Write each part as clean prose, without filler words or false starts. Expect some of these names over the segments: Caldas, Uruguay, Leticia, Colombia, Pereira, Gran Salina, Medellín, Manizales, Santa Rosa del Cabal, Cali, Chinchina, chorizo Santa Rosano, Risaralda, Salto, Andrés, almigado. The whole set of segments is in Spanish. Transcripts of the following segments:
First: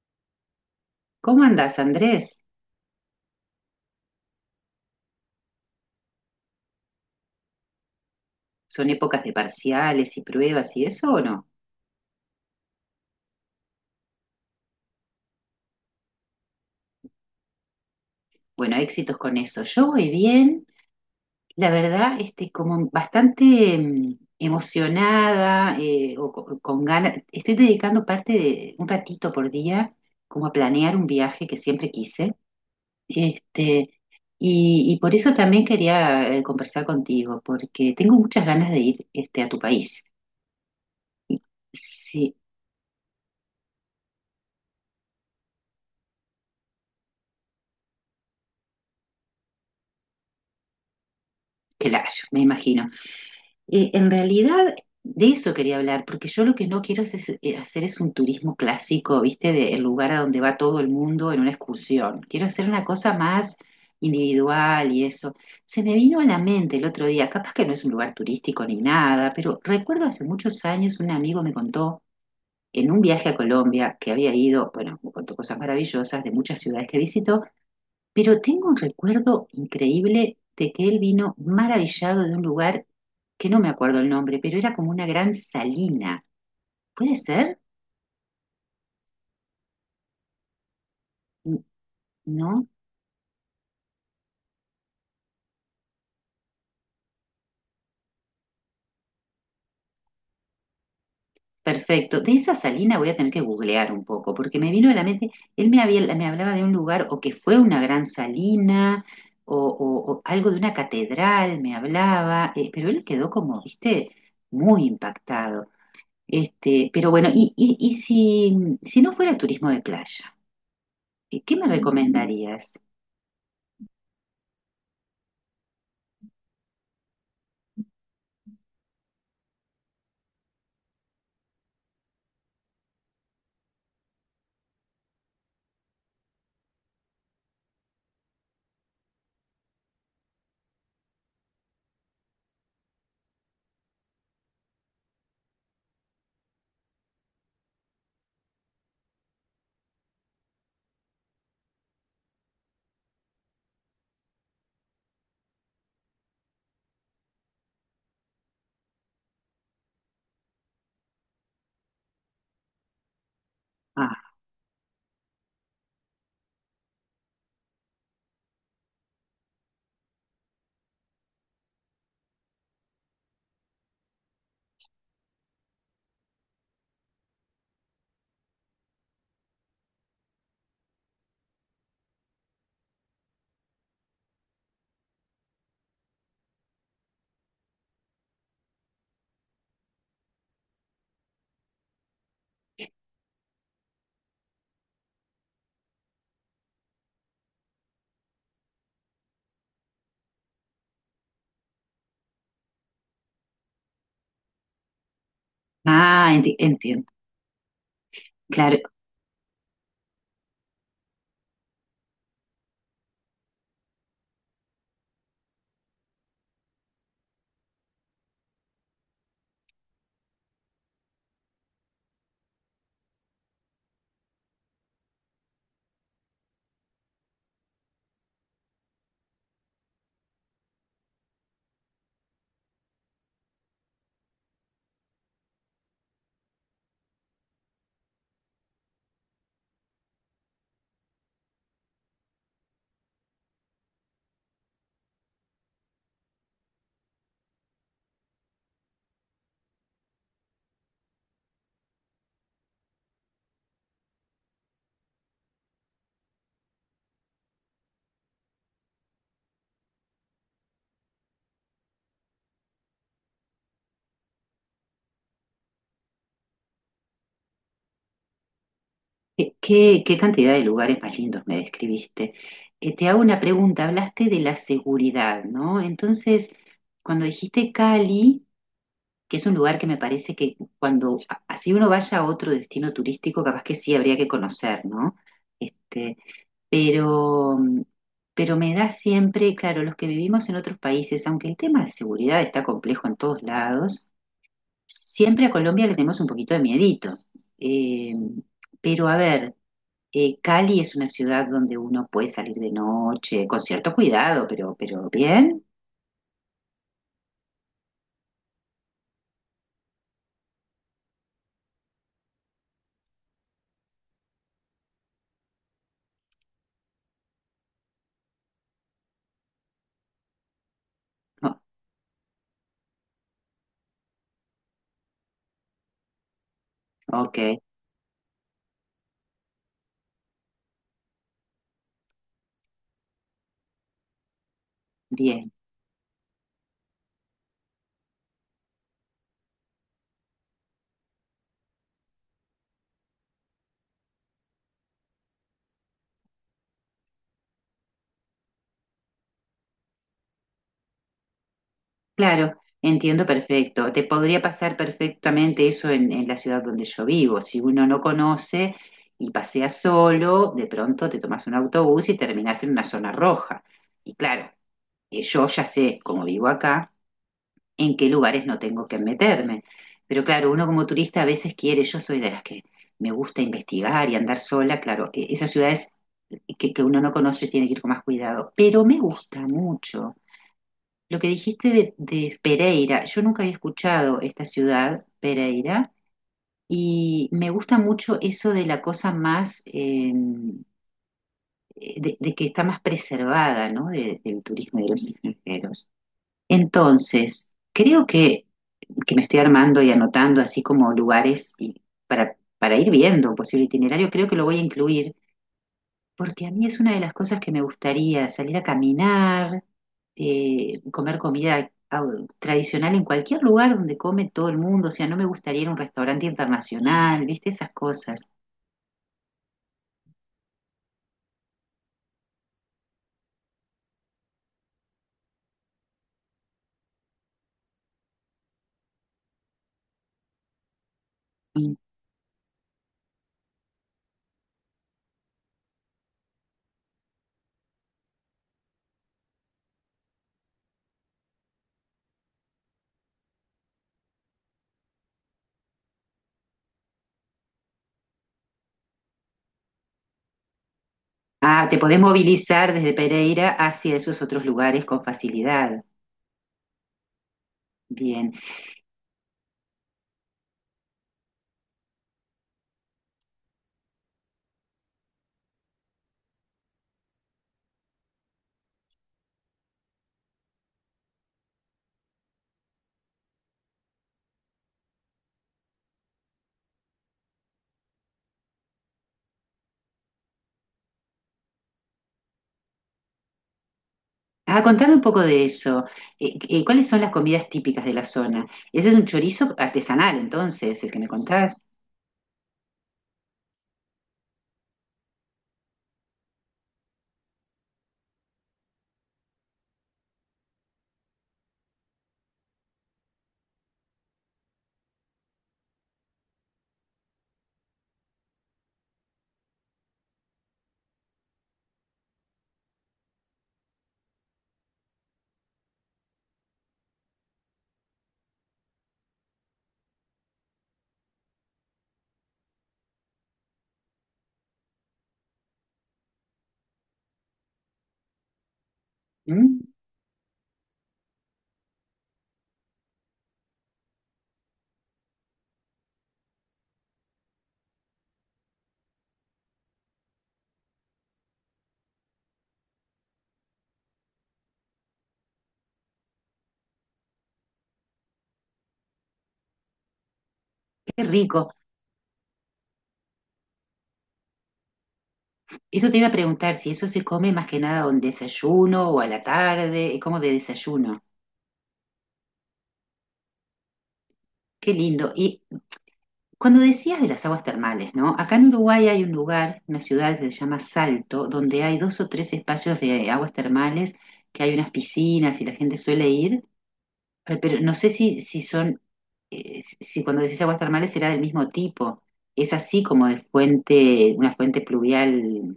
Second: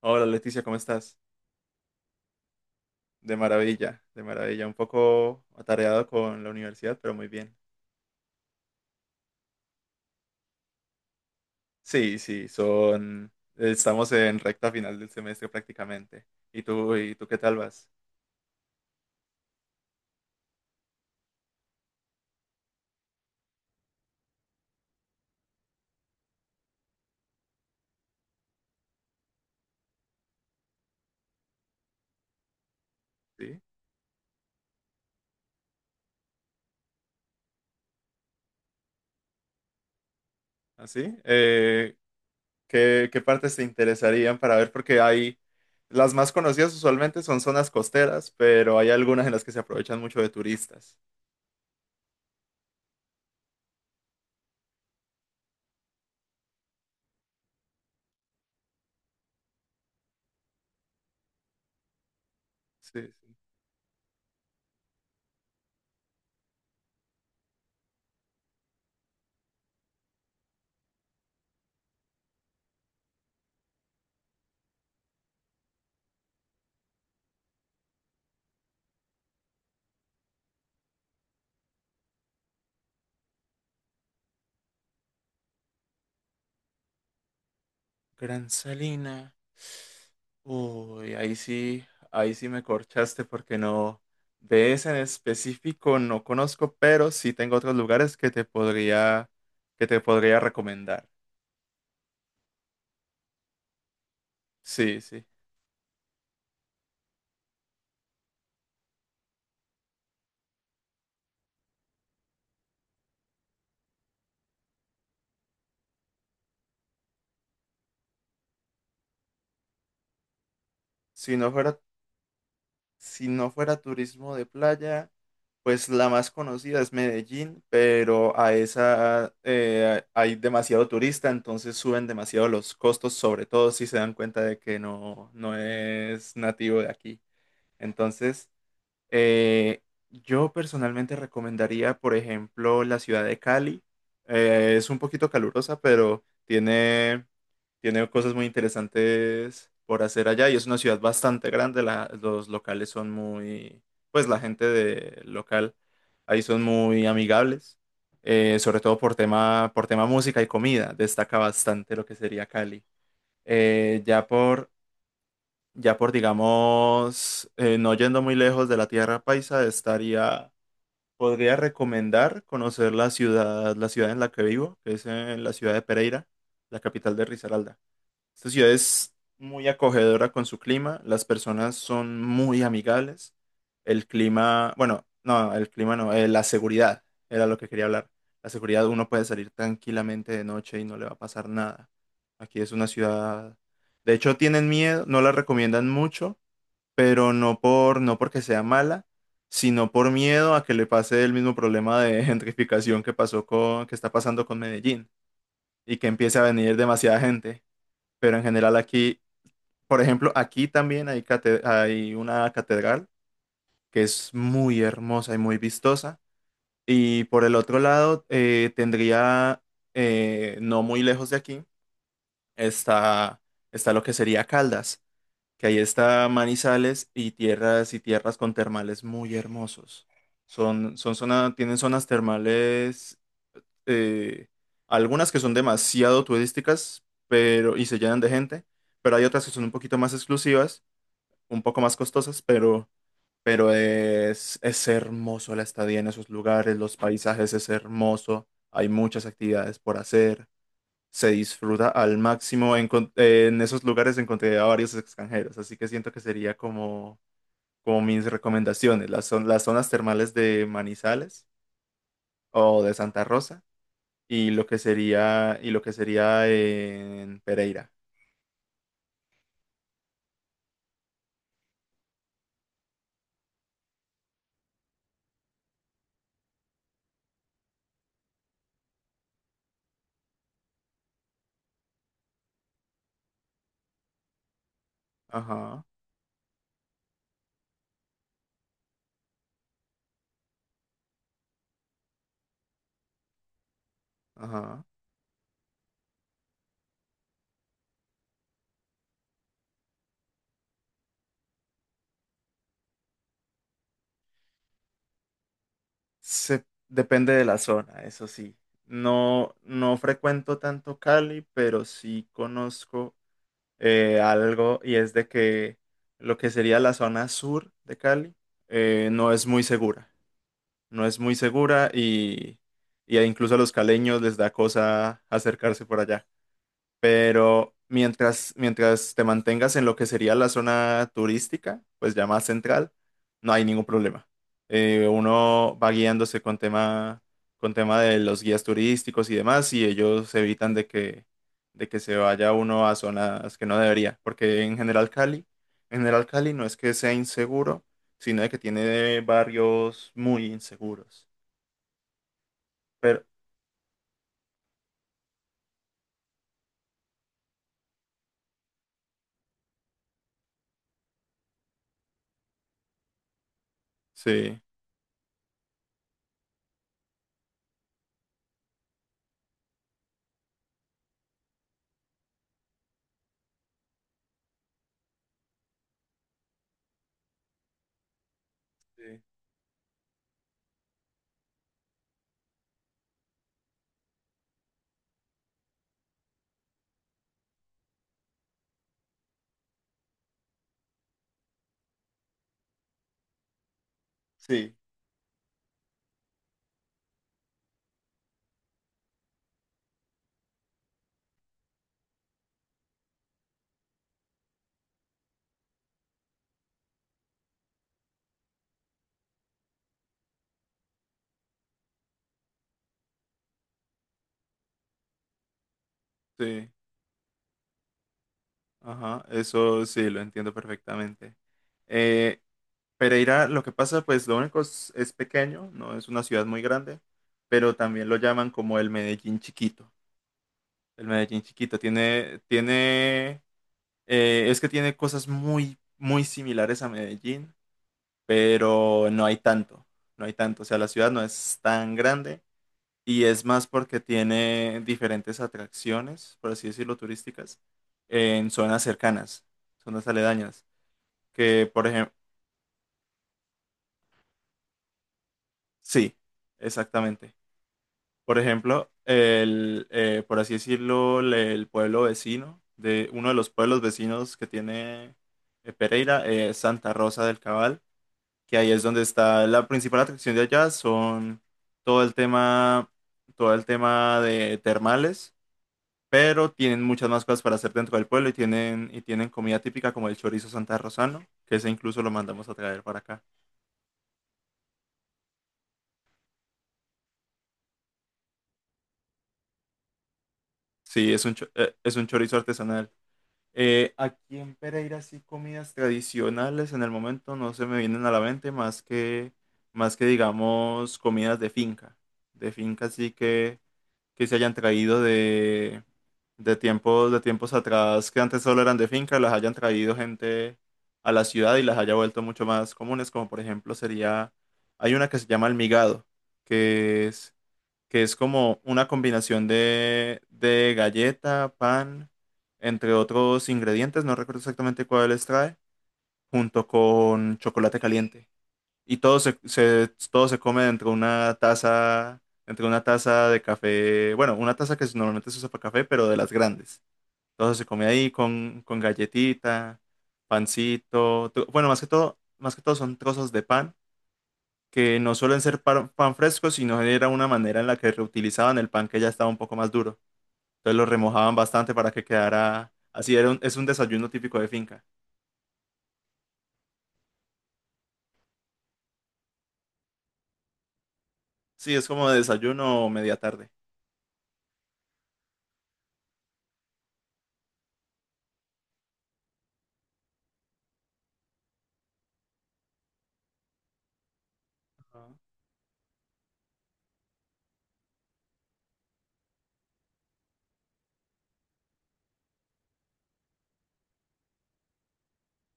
Hola Leticia, ¿cómo estás? ¿Cómo andás, Andrés? De maravilla, de maravilla. Un poco atareado con la universidad, pero muy bien. ¿Son épocas de parciales y pruebas y eso o no? Sí, sí, estamos en recta final del semestre prácticamente. ¿Y tú qué tal vas? Bueno, éxitos con eso. Yo voy bien, la verdad, como bastante emocionada con ganas. Estoy dedicando parte de un ratito por día como a planear un viaje que siempre quise. ¿Sí? Este, y por eso también quería conversar contigo, porque tengo muchas ganas de ir a tu país. ¿Así? Eh, Sí, ¿qué, qué partes te interesarían para ver? Porque hay... Las más conocidas usualmente son zonas costeras, pero hay algunas en las que se aprovechan mucho de turistas. claro, me imagino. En realidad, de eso quería hablar, porque yo lo que no quiero hacer es un turismo clásico, ¿viste? De, el lugar a donde va todo el mundo en una excursión. Quiero hacer una Sí. cosa Sí. más individual y eso. Se me vino a la mente el otro día, capaz que no es un lugar turístico ni nada, pero recuerdo hace muchos años un amigo me contó en un viaje a Colombia que había ido, bueno, me contó cosas maravillosas de muchas ciudades que visitó, pero tengo un recuerdo increíble de que él vino maravillado de un lugar que no me acuerdo el nombre, pero era como una gran salina. ¿Puede ser? Gran Salina. Uy, N- ahí sí me ¿No? corchaste, porque no, de ese en específico no conozco, pero sí tengo otros lugares que te podría recomendar. Perfecto. De esa salina voy a tener que googlear un poco, porque me vino a Sí, la sí. mente, él me había, me hablaba de un lugar o que fue una gran salina o algo de una catedral, me hablaba, pero él quedó como, viste, muy impactado. Pero bueno, y si, si no fuera turismo de playa. Si ¿Qué no me fuera, recomendarías? si no fuera turismo de playa, pues la más conocida es Medellín, pero a esa hay demasiado turista, entonces suben demasiado los costos, sobre todo si se dan cuenta de que no, no es nativo de aquí. Entonces, eh, yo personalmente recomendaría, por ejemplo, la ciudad de Cali. Es un poquito calurosa, pero tiene cosas muy interesantes por hacer allá, y es una ciudad bastante grande. Los locales son muy, pues la gente de local ahí son muy amigables, sobre todo por tema música y comida. Destaca bastante lo que sería Cali. Eh, ya Ah, por ya por, digamos, no yendo muy lejos de la tierra paisa, estaría, podría recomendar conocer la ciudad en la que vivo, que es en la ciudad de Pereira, la capital de Risaralda. Esta ciudad es muy acogedora con su clima, las personas son muy amigables. El clima, bueno, no, el clima no, la seguridad era lo que quería hablar. La seguridad, uno puede salir tranquilamente de noche y no le va a pasar nada. Aquí es una ciudad, de hecho tienen miedo, no la recomiendan mucho, pero no porque sea mala, sino por miedo a que le pase el mismo problema de gentrificación que está pasando con Medellín, y que ah, empiece a venir entiendo. demasiada gente. Pero en general Claro, aquí, por ejemplo, aquí también hay una catedral que es muy hermosa y muy vistosa. Y por el otro lado, tendría, no muy lejos de aquí, está, está lo que sería Caldas, que ahí está Manizales, y tierras con termales muy hermosos. Tienen zonas termales, eh, algunas que son demasiado turísticas, pero, y se llenan de gente, pero hay otras que son un poquito más exclusivas, un poco más costosas, pero es hermoso la estadía en esos lugares, los paisajes es hermoso, hay muchas actividades por hacer, se disfruta al máximo. En esos lugares encontré a varios extranjeros, así que siento que sería como mis recomendaciones, las zonas termales de Manizales o de Santa Rosa, y lo que sería en Pereira. ¿qué, qué cantidad de lugares más lindos me describiste? Te hago una pregunta, hablaste de la seguridad, ¿no? Entonces, cuando dijiste Cali, que es un lugar que me parece que cuando, así uno vaya a otro destino turístico, capaz que sí habría que conocer, ¿no? Ajá, Este, pero, pero me da siempre, claro, los que vivimos en otros países, aunque el tema de seguridad está complejo en todos lados, ajá. siempre a Colombia le tenemos un poquito de miedito. Eh, pero a ver, Cali es una ciudad donde uno puede salir de noche, con cierto cuidado, pero bien. Depende de la zona, eso sí. No, no frecuento tanto Cali, pero sí conozco algo, y es de que lo que sería la zona sur de Cali no es muy segura. No es muy Oh, segura, y incluso a los caleños les da cosa acercarse por allá. ok, Pero mientras te mantengas en lo que sería la zona turística, pues ya más central, no hay ningún problema. Eh, bien, uno va guiándose con tema, de los guías turísticos y demás, y ellos evitan de que, se vaya uno a zonas que no debería, porque en general Cali, no es que sea inseguro, sino de que tiene barrios muy inseguros. claro, Pero entiendo perfecto. Te podría pasar perfectamente eso en la ciudad donde yo vivo. Si uno no conoce y pasea solo, de pronto te tomas un autobús y terminas en una zona roja. Y claro, sí, yo ya sé, como vivo acá, en qué lugares no tengo que meterme. Pero claro, uno como turista a veces quiere, yo soy de las que me gusta investigar y andar sola, claro, esas ciudades que uno no conoce tiene que ir con más cuidado, pero me sí, gusta mucho. Lo que dijiste de Pereira, yo nunca había escuchado esta ciudad, Pereira, y me gusta mucho eso de la cosa más, de que está más preservada, ¿no? Del sí. turismo y de los extranjeros. Entonces, creo que me estoy armando y anotando así como lugares y para ir viendo un posible itinerario, creo que lo voy a incluir, porque a mí es una de las cosas que me gustaría, salir a caminar, comer comida tradicional en cualquier lugar donde come todo el mundo, o sea, no me gustaría ir a un restaurante Sí. internacional, ¿viste? Esas cosas. Ajá, eso sí, lo entiendo perfectamente. Eh, Pereira, lo que pasa, pues lo único es pequeño, no es una ciudad muy grande, pero también lo llaman como el Medellín chiquito. El Medellín Y- chiquito es que tiene cosas muy, muy similares a Medellín, pero no hay tanto, no hay tanto. O sea, la ciudad no es tan grande, y es más porque tiene diferentes atracciones, por así decirlo, turísticas, en zonas cercanas, zonas aledañas que, Ah, te por podés ejemplo, movilizar desde Pereira hacia esos otros lugares con facilidad. sí, exactamente. Bien. Por ejemplo, por así decirlo, el pueblo vecino, de uno de los pueblos vecinos que tiene Pereira, es Santa Rosa del Cabal, que ahí es donde está la principal atracción de allá, son todo el tema, todo el tema de termales, pero tienen muchas más cosas para hacer dentro del pueblo, y tienen comida típica como el chorizo Santa Rosano, que ese incluso lo mandamos a traer para acá. Ah, contame un poco de eso. ¿Cuáles son las comidas típicas de la zona? Ese es un chorizo artesanal, entonces, el que me Sí, contás. Es un chorizo artesanal. Aquí en Pereira sí, comidas tradicionales en el momento no se me vienen a la mente más que, digamos comidas de finca. De finca, sí, que se hayan traído de tiempos atrás, que antes solo eran de finca, las hayan traído gente a la ciudad y las haya vuelto mucho más comunes, como por ejemplo sería, hay una que se llama almigado, que es que es como una combinación de galleta, pan, entre otros ingredientes, no recuerdo exactamente cuáles trae, junto con chocolate caliente. Y todo se, Mm, se- todo se come dentro de una taza, entre una taza de café, bueno, una taza que normalmente se usa para café, pero de las grandes. Todo se come ahí con galletita, pancito, bueno, más que todo son trozos de pan, que no suelen ser pan, pan fresco, sino era una manera en la que reutilizaban el pan que ya estaba un poco más duro. Entonces lo qué remojaban rico. bastante para que quedara así. Es un desayuno típico de finca. Eso te iba a preguntar, si eso se come más que nada a un desayuno o a la tarde, como de desayuno. Sí, es como desayuno o media tarde. Qué lindo. Y cuando decías de las aguas termales, ¿no? Acá en Uruguay hay un lugar, una ciudad que se llama Salto, donde hay dos o tres espacios de aguas termales, que hay unas Ajá. piscinas y la gente suele ir. Ay, pero no sé si, si son, si si cuando decís aguas termales será del mismo tipo. Es así como de fuente, una fuente pluvial,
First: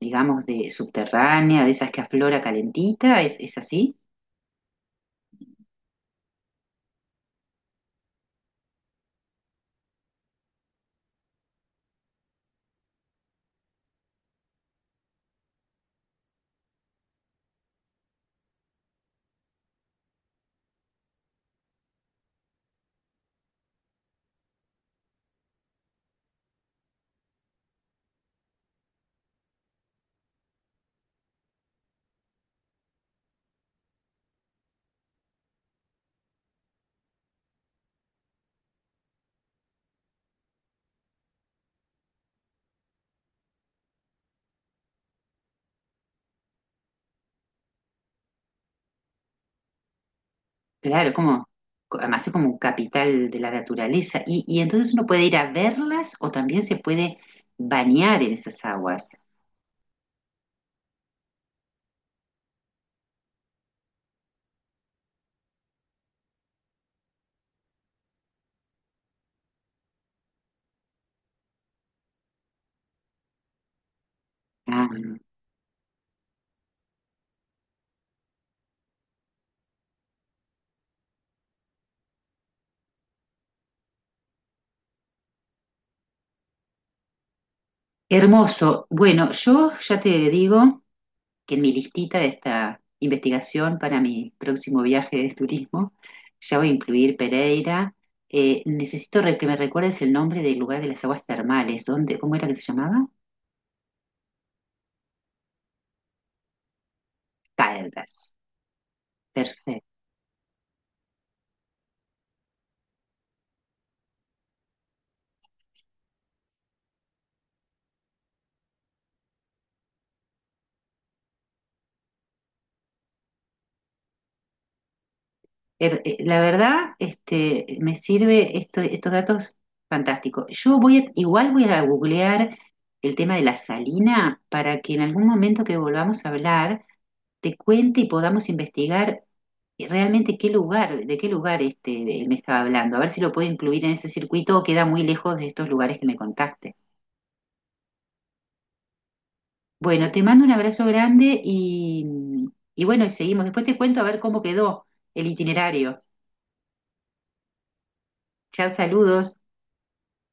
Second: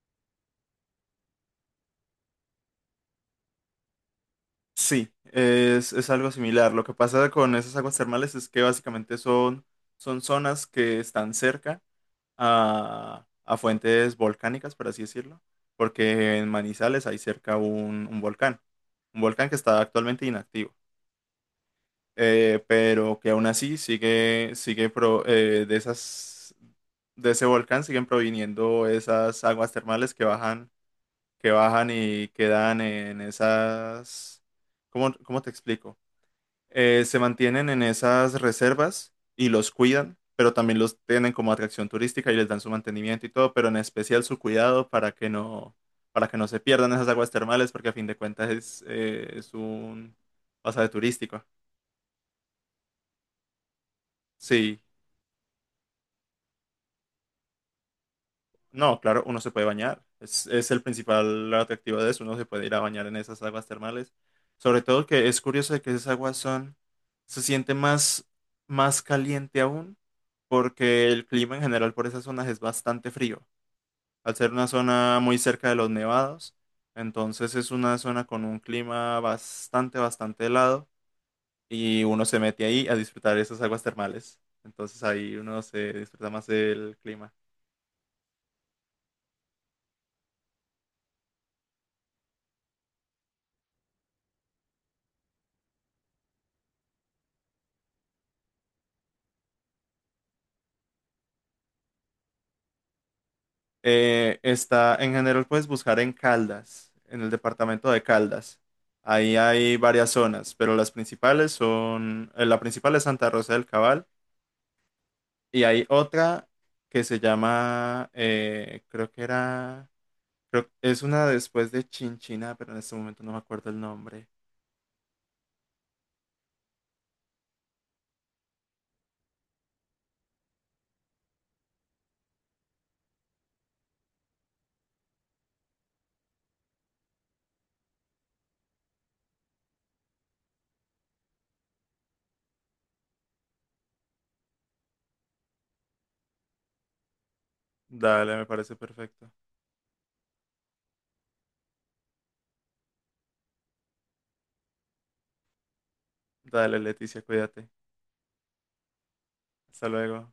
digamos, de subterránea, de esas que aflora calentita, es así? Sí, es algo similar. Lo que pasa con esas aguas termales es que básicamente son zonas que están cerca a fuentes volcánicas, por así decirlo, porque en Manizales hay cerca un volcán, un volcán que está actualmente inactivo. Pero que aún así sigue. De ese volcán siguen proviniendo esas aguas termales que bajan y quedan en esas, ¿cómo te explico? Se mantienen en esas reservas y los cuidan, pero también los tienen como atracción turística y les dan su mantenimiento y todo, pero en especial su cuidado para que no, se pierdan esas aguas termales, porque a fin de cuentas es un pasaje Claro, es turístico. como, además es como un capital de la naturaleza. Y Sí. entonces uno puede ir a verlas o también se puede bañar en esas No, aguas. claro, uno se puede bañar. Es el principal atractivo de eso. Uno se puede ir a bañar en esas aguas termales. Sobre todo que es curioso de que esas aguas se siente más, más caliente aún, porque el clima en general por esas zonas es bastante frío. Al ser una Ah, zona muy cerca de los nevados, entonces es una zona con un clima bastante, bastante helado, y uno se mete ahí a disfrutar esas aguas termales. Entonces ahí uno se disfruta más del clima. hermoso. Bueno, yo ya te digo, que en mi listita de esta investigación para mi próximo viaje de turismo ya voy a incluir Pereira. Necesito que me recuerdes el nombre del lugar de las aguas termales. ¿Dónde, cómo era que se llamaba? Está en general, puedes buscar en Caldas, en el departamento de Caldas. Caldas. Ahí hay Perfecto. varias zonas, pero las principales la principal es Santa Rosa del Cabal, y hay otra que se llama, creo, es una después de Chinchina, pero en este momento no me acuerdo el nombre. La verdad, me sirve estos datos fantásticos. Yo voy a- igual voy a googlear el tema de la salina para que en algún momento que volvamos a hablar te cuente y podamos investigar realmente qué lugar, de qué lugar él me estaba hablando, a ver si lo puedo incluir en ese circuito o queda muy lejos de estos lugares que me contaste. Dale, me parece perfecto. Bueno, te mando un abrazo grande y bueno, y seguimos. Después te cuento a ver cómo quedó el itinerario. Dale, Leticia, cuídate. Chao, saludos. Hasta luego.